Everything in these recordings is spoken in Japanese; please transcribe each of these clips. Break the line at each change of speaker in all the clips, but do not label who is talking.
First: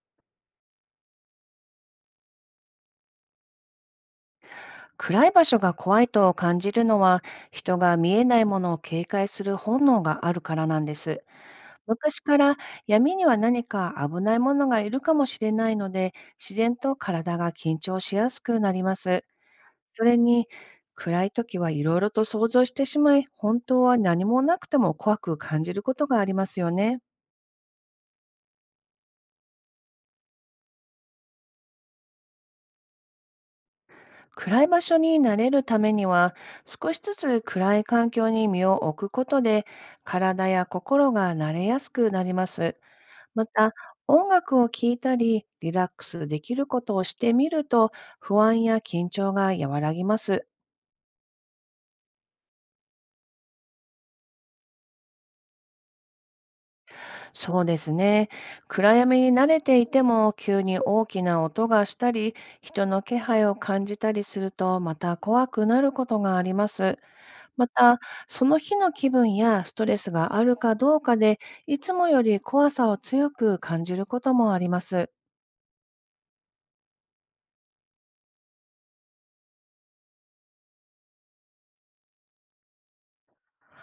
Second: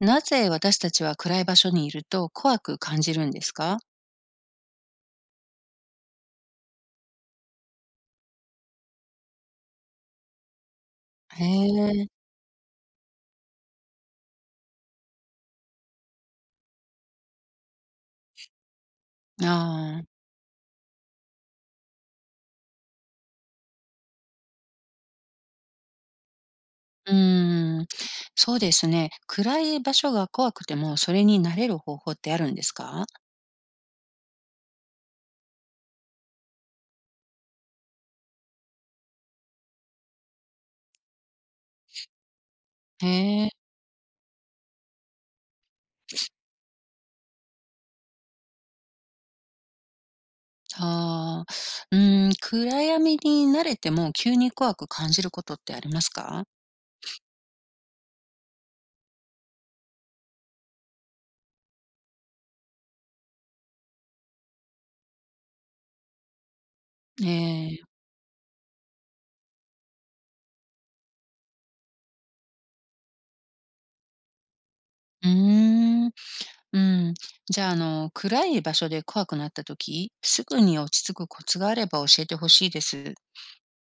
なぜ私たちは暗い場所にいると怖く感じるんですか？
暗い場所が怖いと感じるのは人が見えないものを警戒する本能があるからなんです。
へえ、
昔から闇には何か危ないものがいるかもしれないので、自然と体が緊張しやすくなります。
ああ、
それに、暗い時はいろいろと想像してしまい、本当は何もなくても怖く感じることがありますよね。
うーん、そうですね。暗い場所が怖くても、それに慣れる方法ってあるんですか？
暗い場所に慣れるためには、少しずつ暗い環境に身を置くことで、体や心が慣れやすくなります。
へ
ま
え、
た、音楽を聴いたり、リラックスできることをしてみると、不安や緊張が和らぎます。
ああ、うーん、暗闇に慣れても急に怖く感じることってありますか？
そうですね。暗闇に慣れていても、急に大きな音がしたり、人の気配を感じたりすると、また怖くなることがあります。ま
ええ、
た、その日の気分やストレスがあるかどうかで、いつもより怖さを強く感じることもあります。
うーん、うん。じゃあ、暗い場所で怖くなった時、すぐに落ち着くコツがあれば教えてほしいです。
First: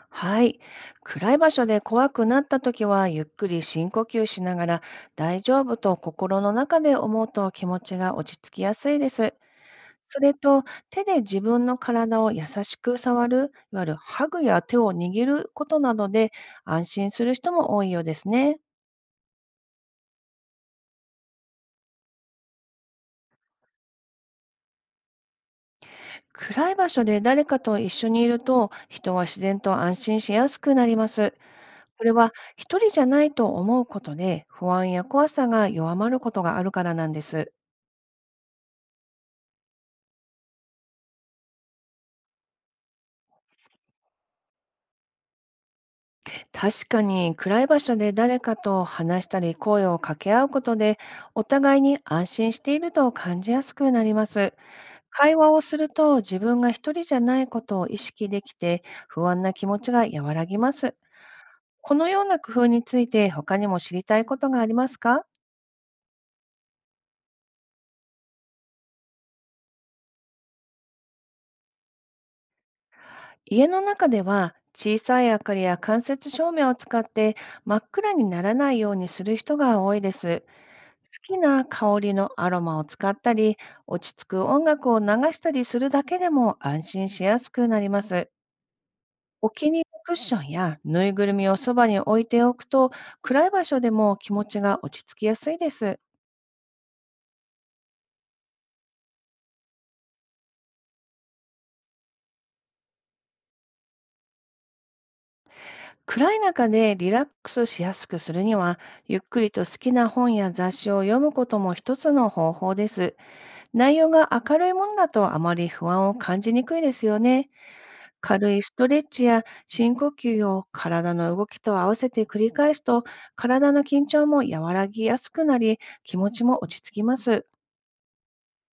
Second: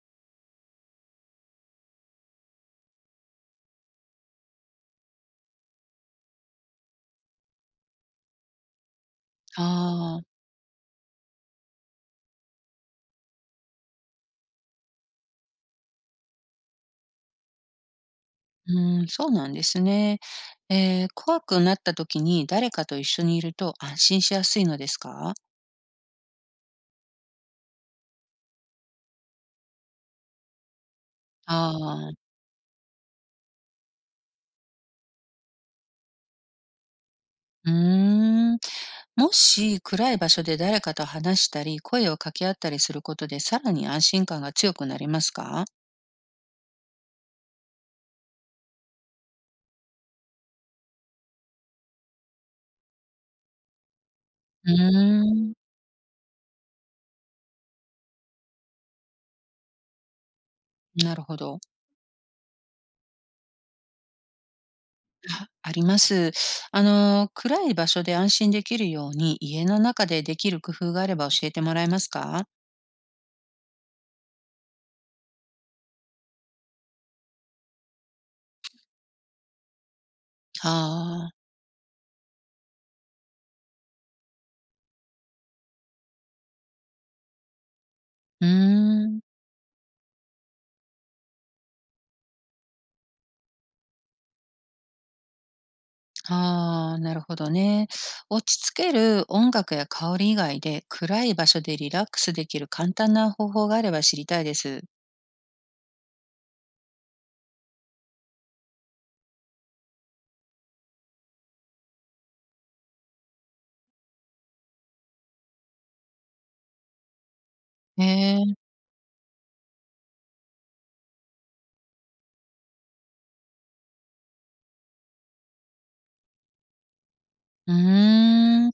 はい。暗い場所で怖くなったときは、ゆっくり深呼吸しながら、大丈夫と心の中で思うと気持ちが落ち着きやすいです。
あ
それ
あ。
と、手で自分の体を優しく触る、いわゆるハグや手を握ることなどで安心する人も多いようですね。
うん、そうなんですね。怖くなった時に誰かと一緒にいると安心しやすいのですか？
暗い場所で誰かと一緒にいると、人は自然と安心しやすくなります。これ
ああ、
は一人じゃないと思うことで、不安や怖さが弱まることがあるからなんです。
うーん。もし暗い場所で誰かと話したり、声を掛け合ったりすることで、さらに安心感が強くなりますか？
確かに、暗い場所で誰かと話したり声を掛け合うことで、お互いに安心していると感じやすくなります。
うー
会話
ん、
をすると自分が一人じゃないことを意識できて、不安な気持ちが和らぎます。
なるほど。
このような工夫について他にも知りたいことがありますか？
あります。あの、暗い場所で安心できるように、家の中でできる工夫があれば教えてもらえますか？
家の中では小さい明かりや間接照明を使って真っ暗にならないようにする人が多いです。好
あ
き
あ
な香りのアロマを使ったり、落ち着く音楽を流したりするだけでも安心しやすくなります。
ー、うーん。
お気に入りのクッションやぬいぐるみをそばに置いておくと、暗い場所でも気持ちが落ち着きやすいです。
ああ、なるほどね。落ち着ける音楽や香り以外で、暗い場所でリラックスできる簡単な方法があれば知りたいです。
暗い中でリラックスしやすくするには、ゆっくりと好きな本や雑誌を読むことも一つの方法です。内容が明るいものだと、あまり不安を感じにくいですよね。
へ
軽
え。
いストレッチや深呼吸を体の動きと合わせて繰り返すと、体の緊張も和らぎやすくなり、気持ちも落ち着きます。
うーん。明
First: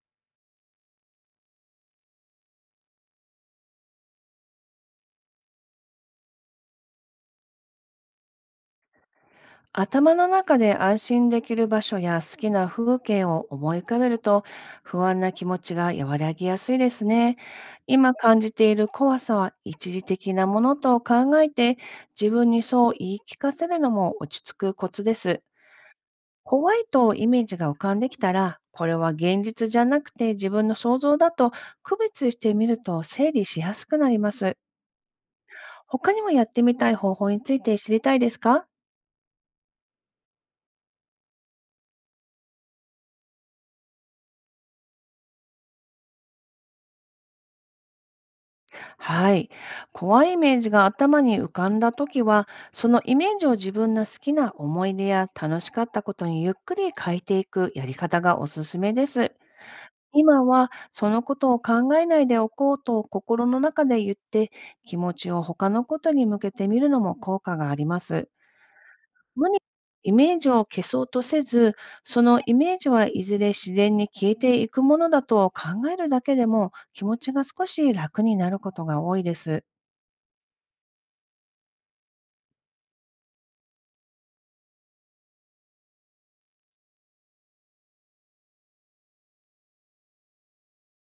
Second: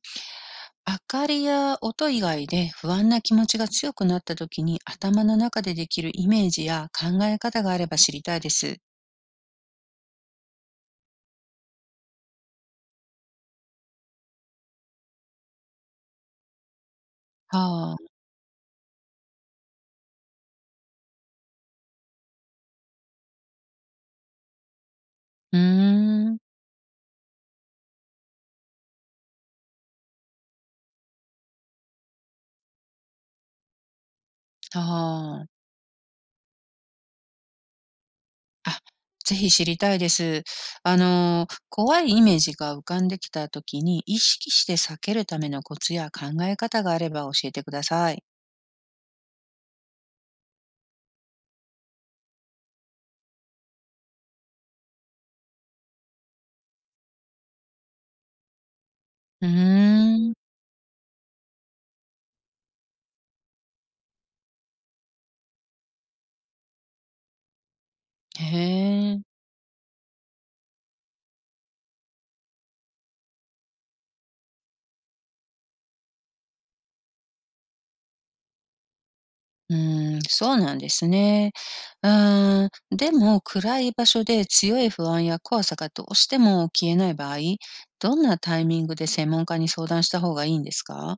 かりや音以外で不安な気持ちが強くなった時に、頭の中でできるイメージや考え方があれば知りたいです。
頭の中で安心できる場所や好きな風景を思い浮かべると、不安な気持ちが和らぎやすいですね。
はあ。
今感じている怖さは一時的なものと考えて、自分にそう言い聞かせるのも落ち着くコツです。
うーん。
怖いとイメージが浮かんできたら、これは現実じゃなくて自分の想像だと区別してみると整理しやすくなります。
はあ。
他にもやってみたい方法について知りたいですか？
あ、ぜひ知りたいです。あの、怖いイメージが浮かんできたときに、意識して避けるためのコツや考え方があれば教えてください。
はい。怖いイメージが頭に浮かんだときは、そのイメージを自分の好きな思い出や楽しかったことにゆっくり変えていくやり方がおすすめです。
うー
今
ん。
はそのことを考えないでおこうと心の中で言って、気持ちを他のことに向けてみるのも効果があります。
へえ。
無理にイメージを消そうとせず、そのイメージはいずれ自然に消えていくものだと考えるだけでも気持ちが少し楽になることが多いです。
うーん、そうなんですね。うーん、でも暗い場所で強い不安や怖さがどうしても消えない場合、どんなタイミングで専門家に相談した方がいいんですか？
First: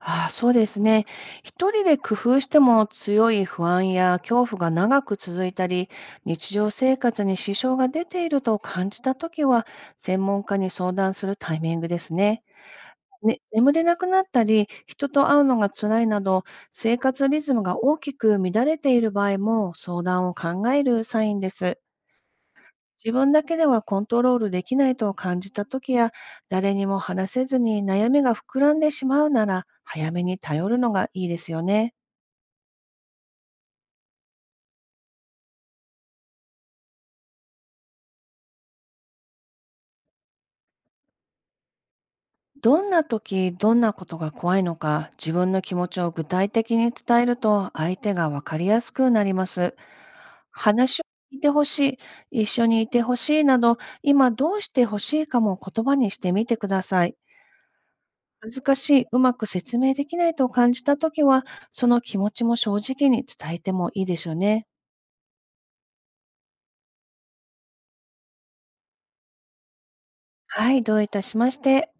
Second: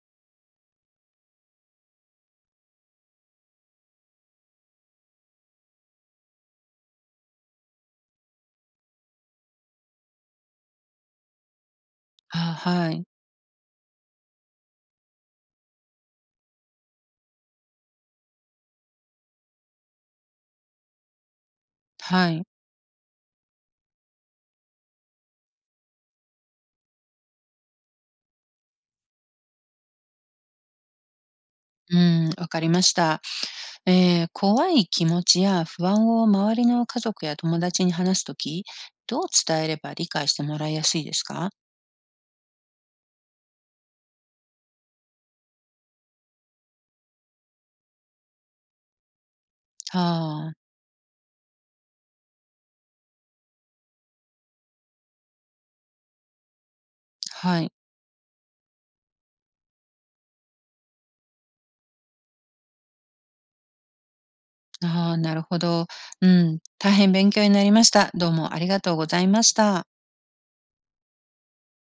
ああ、そうですね。一人で工夫しても強い不安や恐怖が長く続いたり、日常生活に支障が出ていると感じたときは、専門家に相談するタイミングです
あ、
ね。
はい。
ね、眠れなくなったり、人と会うのが辛いなど、生活リズムが大きく乱れている場合も相談を考えるサインです。
はい。
自分だけではコントロールできないと感じた時や、誰にも話せずに悩みが膨らんでしまうなら、早めに頼るのがいいですよね。
うん、わかりました。怖い気持ちや不安を周りの家族や友達に話すとき、どう伝えれば理解してもらいやすいですか？
どんな時、どんなことが怖いのか、自分の気持ちを具体的に伝えると、相手がわかりやすくなります。
ああ、
話を聞いてほしい、一緒にいてほしいなど、今どうしてほしいかも言葉にしてみてください。
はい。
難しい、うまく説明できないと感じたときは、その気持ちも正直に伝えてもいいでしょうね。
ああ、なるほど。うん。大変勉強になりました。どうもありがとうございました。
はい、どういたしまして。